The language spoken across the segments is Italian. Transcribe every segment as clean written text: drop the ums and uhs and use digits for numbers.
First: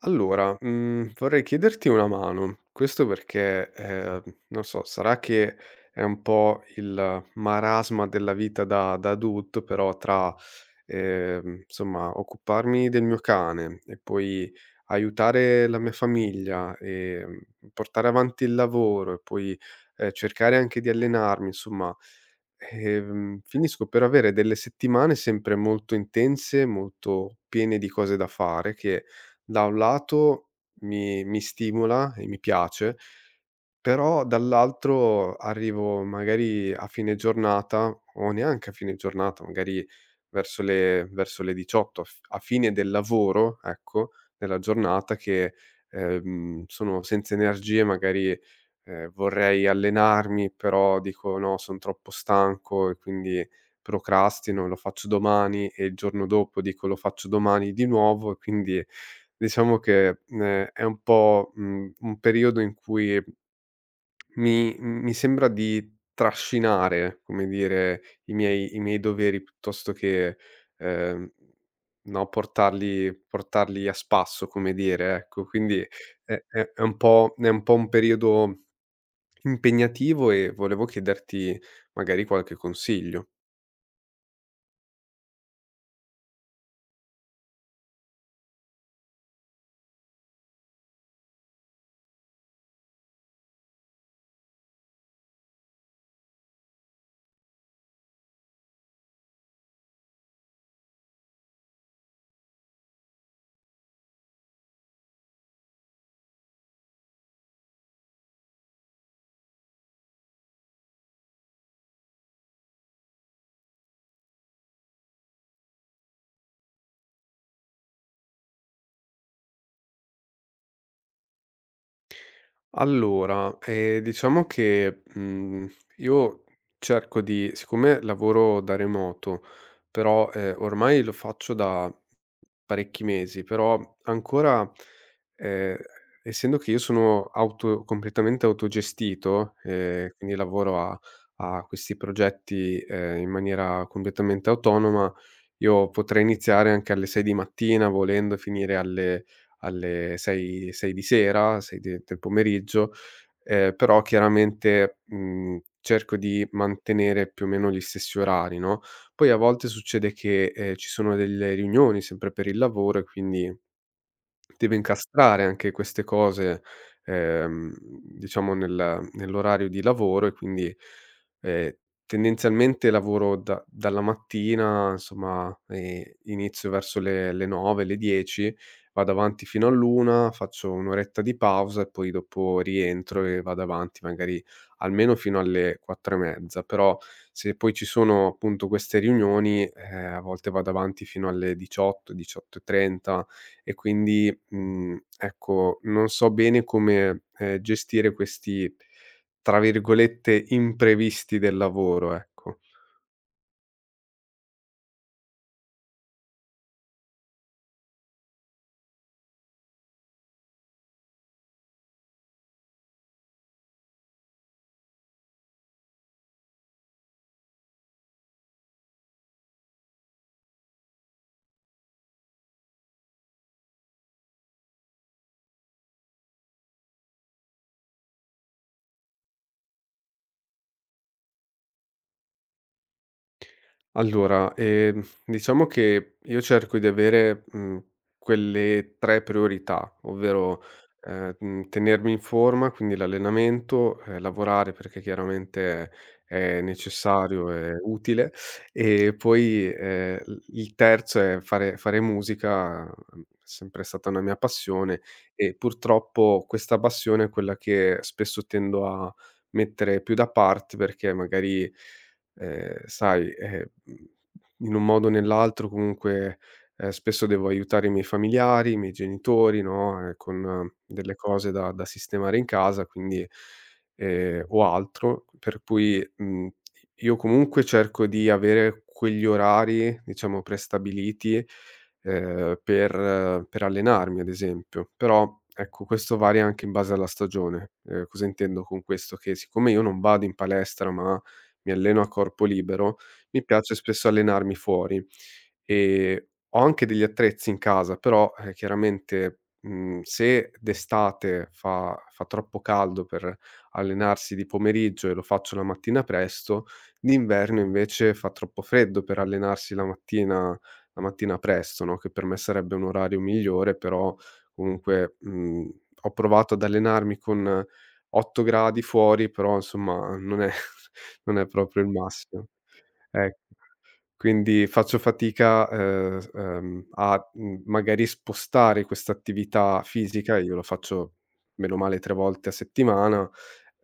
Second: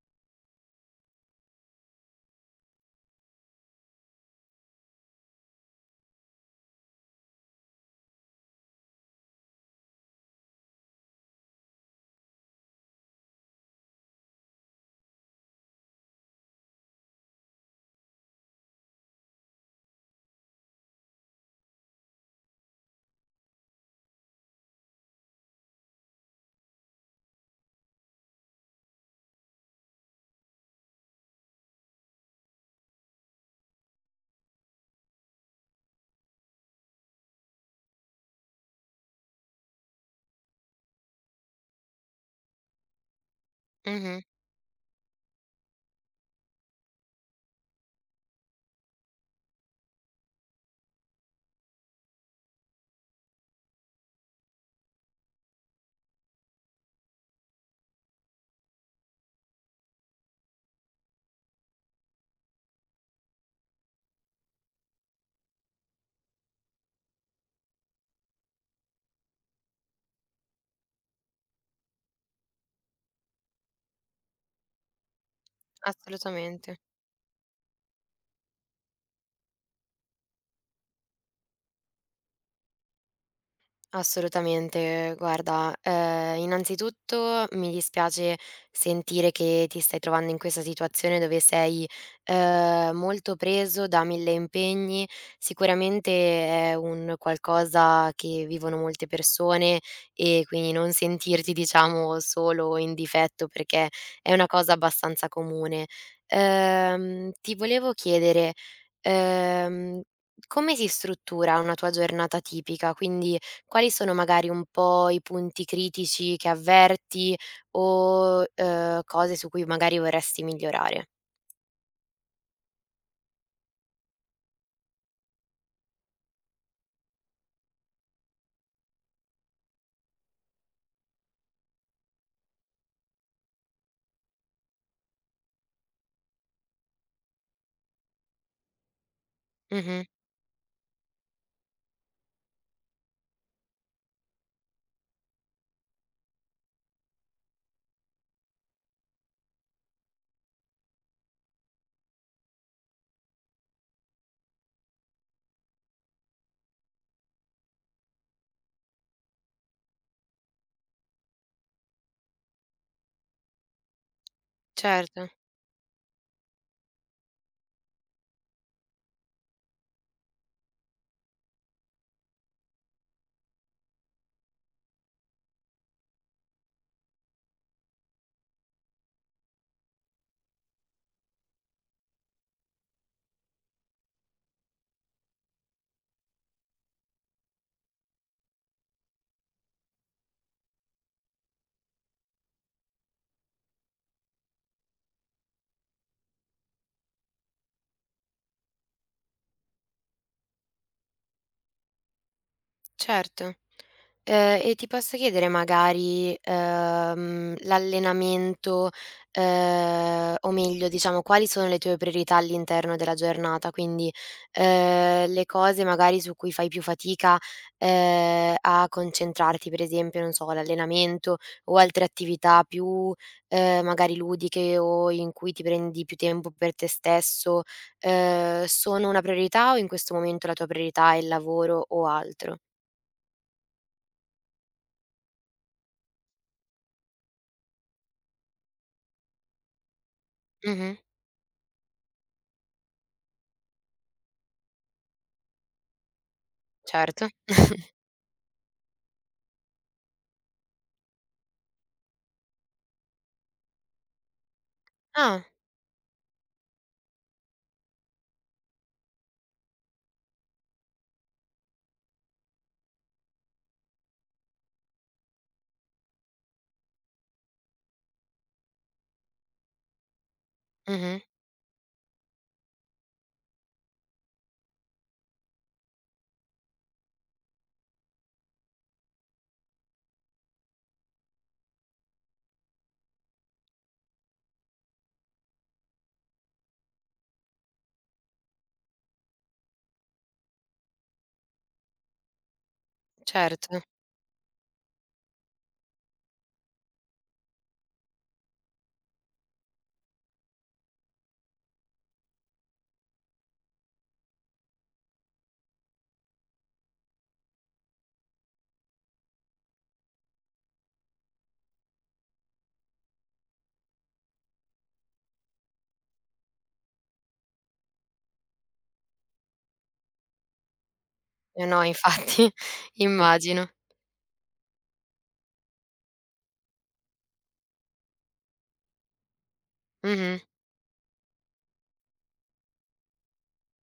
Allora, vorrei chiederti una mano. Questo perché, non so, sarà che è un po' il marasma della vita da adulto, però tra insomma occuparmi del mio cane e poi aiutare la mia famiglia e, portare avanti il lavoro e poi, cercare anche di allenarmi, insomma, finisco per avere delle settimane sempre molto intense, molto piene di cose da fare che da un lato mi stimola e mi piace, però dall'altro arrivo magari a fine giornata o neanche a fine giornata, magari verso le 18, a fine del lavoro, ecco, Mh-mh, della giornata che, sono senza energie, magari, vorrei allenarmi, però dico: "No, son troppo stanco", e quindi procrastino, lo faccio domani, e il giorno dopo dico: "Lo faccio domani di nuovo", e quindi diciamo che, è un po', un periodo in cui mi sembra di trascinare, come dire, i miei doveri piuttosto che, ehm, no, portarli a spasso, come dire, ecco. Quindi è è assolutamente. è un po' è un po' un periodo impegnativo, e volevo chiederti magari qualche consiglio. Assolutamente, guarda, innanzitutto mi dispiace sentire che ti stai trovando in questa situazione dove sei, molto preso da 1000 impegni. Sicuramente è un qualcosa che vivono molte persone e quindi non sentirti, diciamo, solo o in difetto perché è una cosa abbastanza comune. Ti volevo chiedere, ehm, come si struttura una tua giornata tipica? Quindi, quali sono magari un po' i punti critici che avverti o, cose su cui magari vorresti migliorare? Allora, diciamo che, io cerco di, siccome lavoro da remoto, però, ormai lo faccio da parecchi mesi, però ancora, ehm, essendo che io sono auto completamente autogestito, Mh-mh. Quindi lavoro a questi progetti, in maniera completamente autonoma, io potrei iniziare anche alle 6 di mattina volendo e finire alle 6, 6 di sera, 6 de del pomeriggio, però chiaramente, cerco di mantenere più o meno gli stessi orari, no. Poi a volte succede che, ci sono delle riunioni sempre per il lavoro, e quindi deve Certo, incastrare anche queste cose, diciamo nell'orario di lavoro, e quindi, ehm, tendenzialmente lavoro da dalla mattina, insomma, inizio verso le 9, le 10, vado avanti fino all'1, faccio 1 oretta di pausa e poi dopo rientro, e vado avanti magari almeno fino alle 4 e mezza. Però se poi ci sono appunto queste riunioni, a volte vado avanti fino alle 18, 18 e 30, e quindi ecco, non so bene come, gestire questi, tra virgolette, "imprevisti" del lavoro, ecco. certo. E ti posso chiedere magari, l'allenamento, o meglio diciamo quali sono le tue priorità all'interno della giornata? Quindi, le cose magari su cui fai più fatica, a concentrarti, per esempio, non so, l'allenamento o altre attività più, magari ludiche o in cui ti prendi più tempo per te stesso, sono una priorità o in questo momento la tua priorità è il lavoro o altro? Allora, diciamo che io cerco di avere, quelle 3 priorità, ovvero, Mh-mh, tenermi in forma, quindi l'allenamento, lavorare perché chiaramente è certo. necessario e utile, e poi, l il terzo è fare musica, è sempre stata una mia passione, Ah, e purtroppo questa passione è quella che spesso tendo a mettere più da parte, perché magari sai, in un modo o nell'altro comunque, spesso devo aiutare i miei familiari, i miei genitori, no, con delle mh-mh, cose da sistemare in casa, quindi o altro, per cui, io comunque cerco di avere quegli orari, diciamo, prestabiliti, per allenarmi, ad esempio. Però, ecco, questo varia anche in base alla stagione. Cosa intendo con questo? Che siccome io non vado in palestra, ma mi alleno a corpo libero, mi piace certo. spesso allenarmi fuori. Ehm, ho anche degli attrezzi in casa, però, chiaramente, se d'estate fa troppo caldo per allenarsi di pomeriggio, e lo faccio la mattina presto, d'inverno invece fa troppo freddo per allenarsi la mattina presto, no, che per me sarebbe un orario migliore, però comunque, ho provato ad allenarmi con 8 gradi fuori, però insomma non è non è Eh no, proprio il massimo. infatti Ec immagino. Quindi faccio fatica, s a, magari spostare questa attività fisica. Mh-mh. Io lo faccio, meno male, 3 volte a settimana,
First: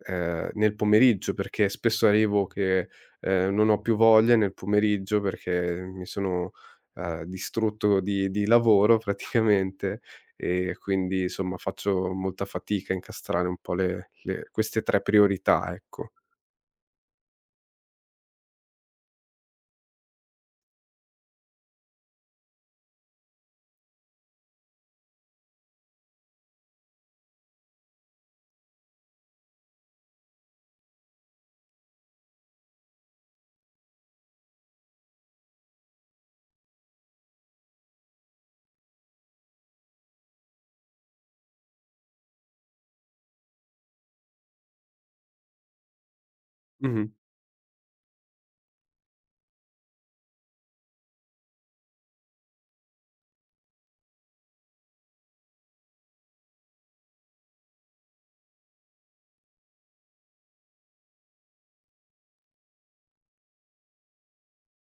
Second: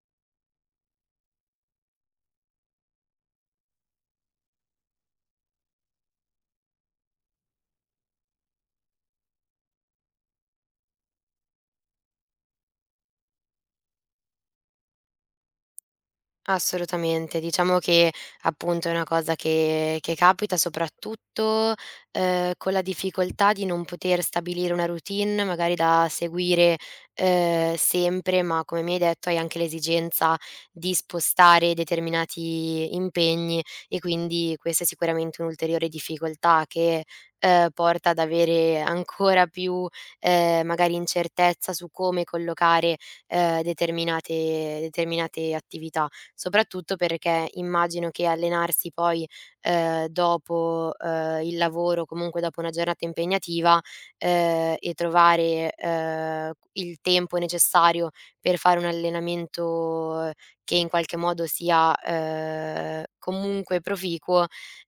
nel pomeriggio, perché spesso arrivo che, non ho più voglia nel pomeriggio, perché mi sono, distrutto di lavoro praticamente, e quindi insomma faccio molta fatica a incastrare un po' le queste 3 priorità, ecco. Assolutamente. Diciamo che appunto è una cosa che capita soprattutto, con la difficoltà di non poter stabilire una routine magari da seguire, sempre, ma come mi hai detto hai anche l'esigenza di spostare determinati impegni e quindi questa è sicuramente un'ulteriore difficoltà che, porta ad avere ancora più, magari incertezza su come collocare, determinate attività soprattutto Mh-mh. perché immagino che allenarsi poi, dopo, il lavoro, comunque dopo una giornata impegnativa, e trovare, il tempo necessario per fare un allenamento che in qualche modo sia, comunque proficuo,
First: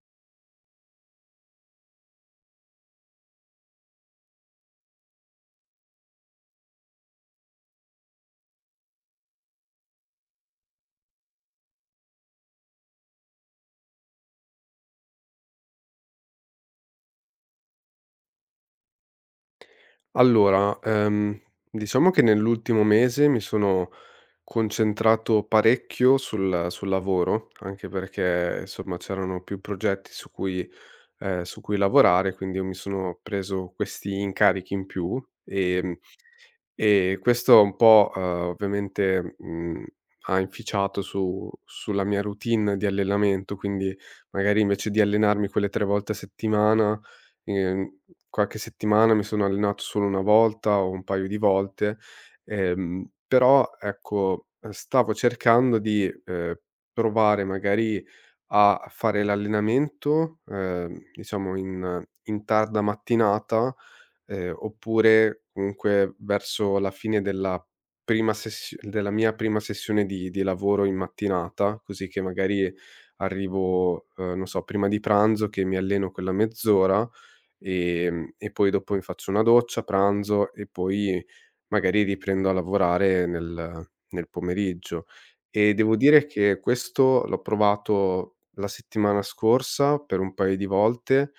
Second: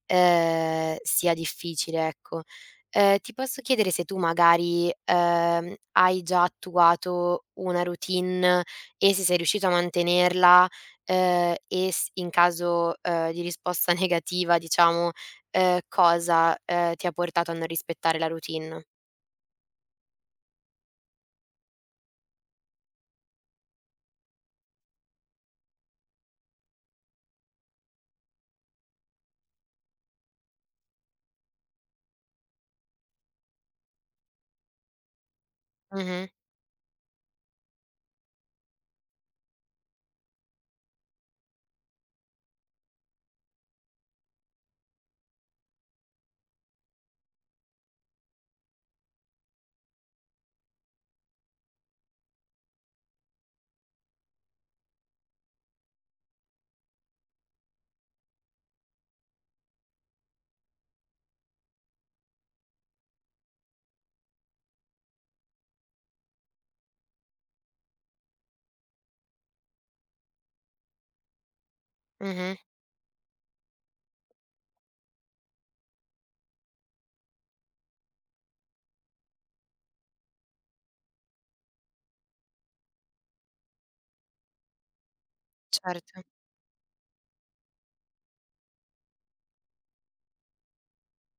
sia difficile, ecco. Ti posso chiedere se tu magari, hai già attuato una routine e se sei riuscito a mantenerla. E s In caso, di risposta negativa diciamo, cosa, ti ha portato a non rispettare la routine. Allora, diciamo che nell'ultimo mese mi sono concentrato parecchio sul lavoro, anche perché, insomma, c'erano più progetti su cui lavorare, quindi io mi sono preso questi incarichi in più, Mh-mh, e questo un po', ovviamente, ha inficiato su sulla mia routine di allenamento, quindi magari invece di allenarmi quelle 3 volte a settimana, ehm, qualche settimana mi sono allenato solo 1 volta o un paio di volte, però ecco, stavo cercando di, provare magari a fare l'allenamento, diciamo in tarda mattinata, oppure comunque verso la fine della prima sessio della mia prima sessione di lavoro in mattinata, così che mh-mh, magari arrivo, non so, prima di pranzo, che mi alleno quella mezz'ora. E poi dopo mi faccio una doccia, pranzo, e poi magari riprendo a lavorare nel pomeriggio. E devo certo. dire che questo l'ho provato la settimana scorsa per un paio di volte,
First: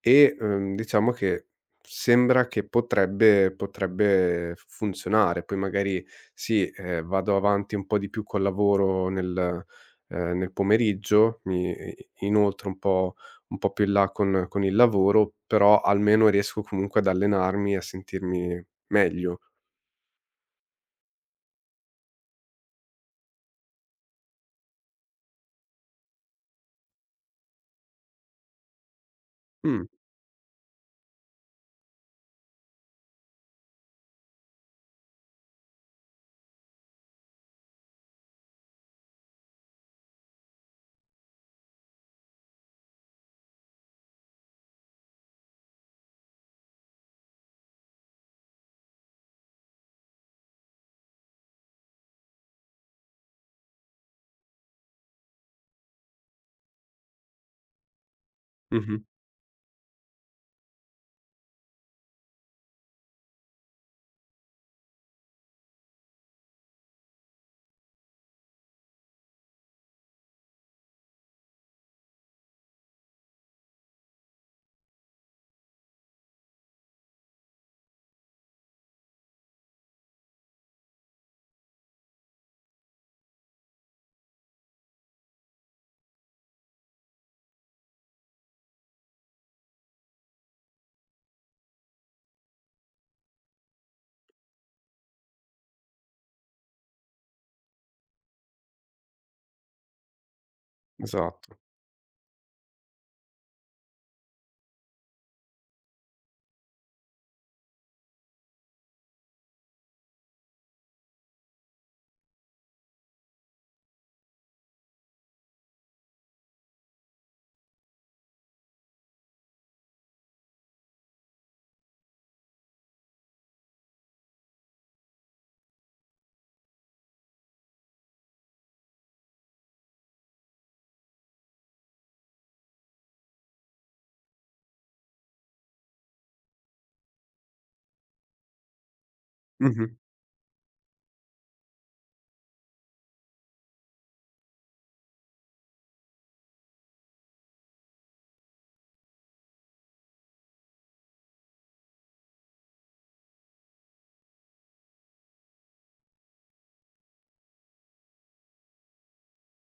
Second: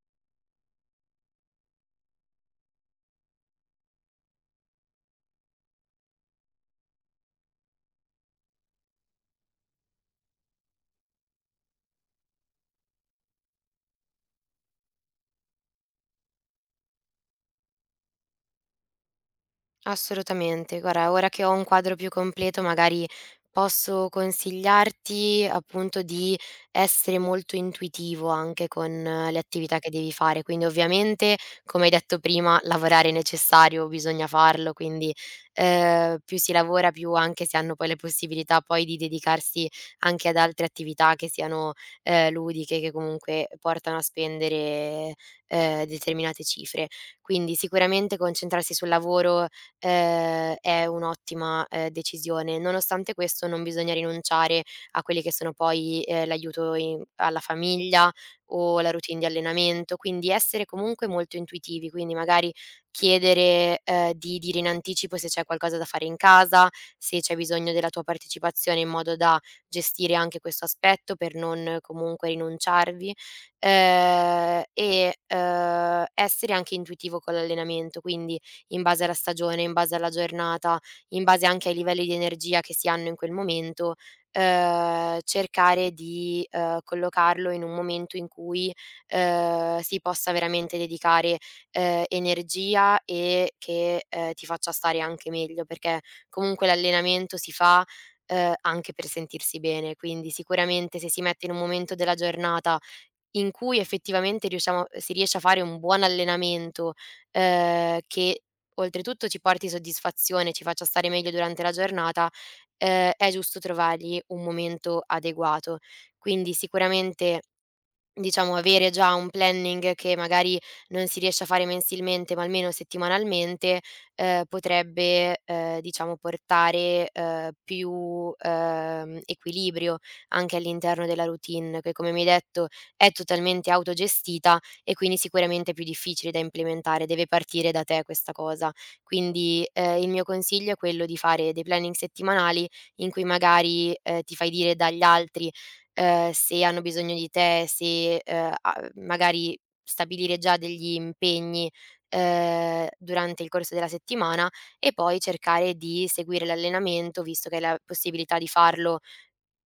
e, diciamo che sembra che potrebbe funzionare. Poi magari sì, vado avanti un po' di più col lavoro nel nel pomeriggio, mi i inoltro un po' più in là con il lavoro, però almeno riesco comunque ad allenarmi e a sentirmi meglio. Assolutamente. Guarda, ora che ho un quadro più completo, magari posso consigliarti appunto di essere molto intuitivo anche con le attività Mh, che devi fare. Quindi ovviamente, come hai detto prima, lavorare è necessario, bisogna farlo, quindi più si lavora, più anche si hanno poi le possibilità poi di dedicarsi anche ad altre attività che siano ludiche, che comunque portano a spendere determinate cifre. Quindi sicuramente concentrarsi sul lavoro, è un'ottima, decisione. Nonostante questo non bisogna rinunciare a quelli che sono poi, l'aiuto in alla famiglia o la mh-mh, routine di allenamento, quindi essere comunque molto intuitivi, quindi magari chiedere, di dire in anticipo se c'è qualcosa da fare in casa, se c'è bisogno della tua partecipazione in modo da gestire anche questo aspetto per non comunque rinunciarvi, e, essere anche intuitivo con l'allenamento, quindi in base alla stagione, in base alla giornata, in base anche ai livelli di energia che si hanno in quel momento, cercare di, collocarlo in un momento in cui, si possa veramente dedicare, energia e che, ti faccia stare anche meglio, perché comunque l'allenamento si fa, anche per sentirsi bene. Quindi sicuramente se si mette in esatto. un momento della giornata in cui effettivamente riusciamo si riesce a fare un buon allenamento, che oltretutto ci porti soddisfazione, ci faccia stare meglio durante la giornata, è giusto trovargli un momento adeguato. Quindi sicuramente diciamo avere già un planning che magari non si riesce a fare mensilmente, ma almeno settimanalmente, potrebbe, diciamo portare, più, equilibrio anche all'interno della routine che, come mi hai detto, è totalmente autogestita e quindi sicuramente è più difficile da implementare, deve partire da te questa cosa. Quindi, Mh-mh. Il mio consiglio è quello di fare dei planning settimanali in cui magari, ti fai dire dagli altri se hanno bisogno di te, se, a magari stabilire già degli impegni, durante il corso della settimana e poi cercare di seguire l'allenamento, visto che hai la possibilità di farlo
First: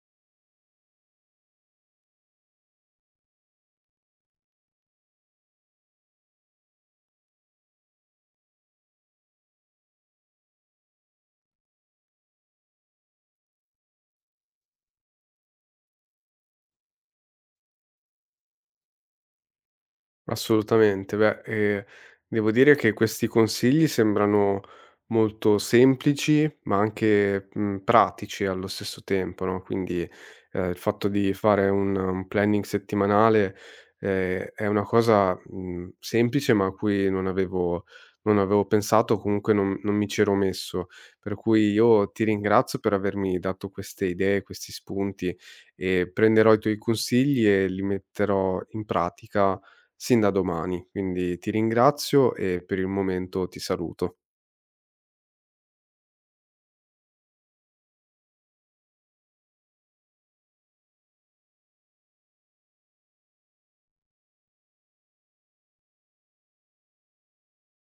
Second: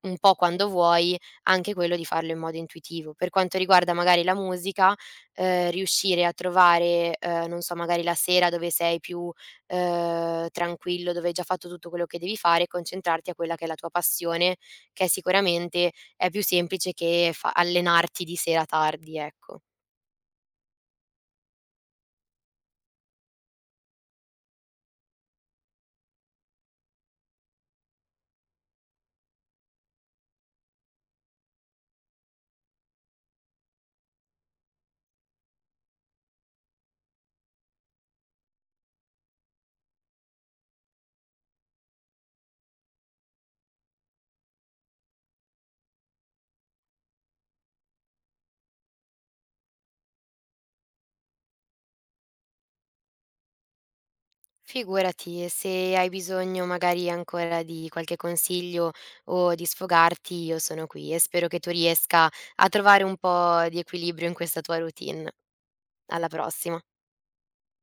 un po' quando vuoi, anche quello di farlo in modo intuitivo. Per quanto riguarda magari la musica, riuscire a trovare, non so, magari la sera dove sei più, tranquillo, dove hai già fatto tutto quello che devi fare, concentrarti a quella che è la tua passione, che sicuramente è più semplice che fa allenarti di sera tardi, ecco. Assolutamente. Beh, devo dire che questi consigli sembrano molto semplici, ma anche, pratici allo stesso tempo, no, quindi, il fatto di fare un planning settimanale, è una cosa, semplice, ma a cui non avevo pensato, o comunque non mi c'ero messo. Per cui io ti ringrazio per avermi dato queste idee, questi spunti, e prenderò i tuoi consigli e li metterò in pratica sin da domani. Quindi ti ringrazio e per il momento ti saluto. Figurati, e se hai bisogno magari ancora di qualche consiglio o di sfogarti, io sono qui e spero che tu riesca a trovare un po' di equilibrio in questa tua routine. Alla prossima.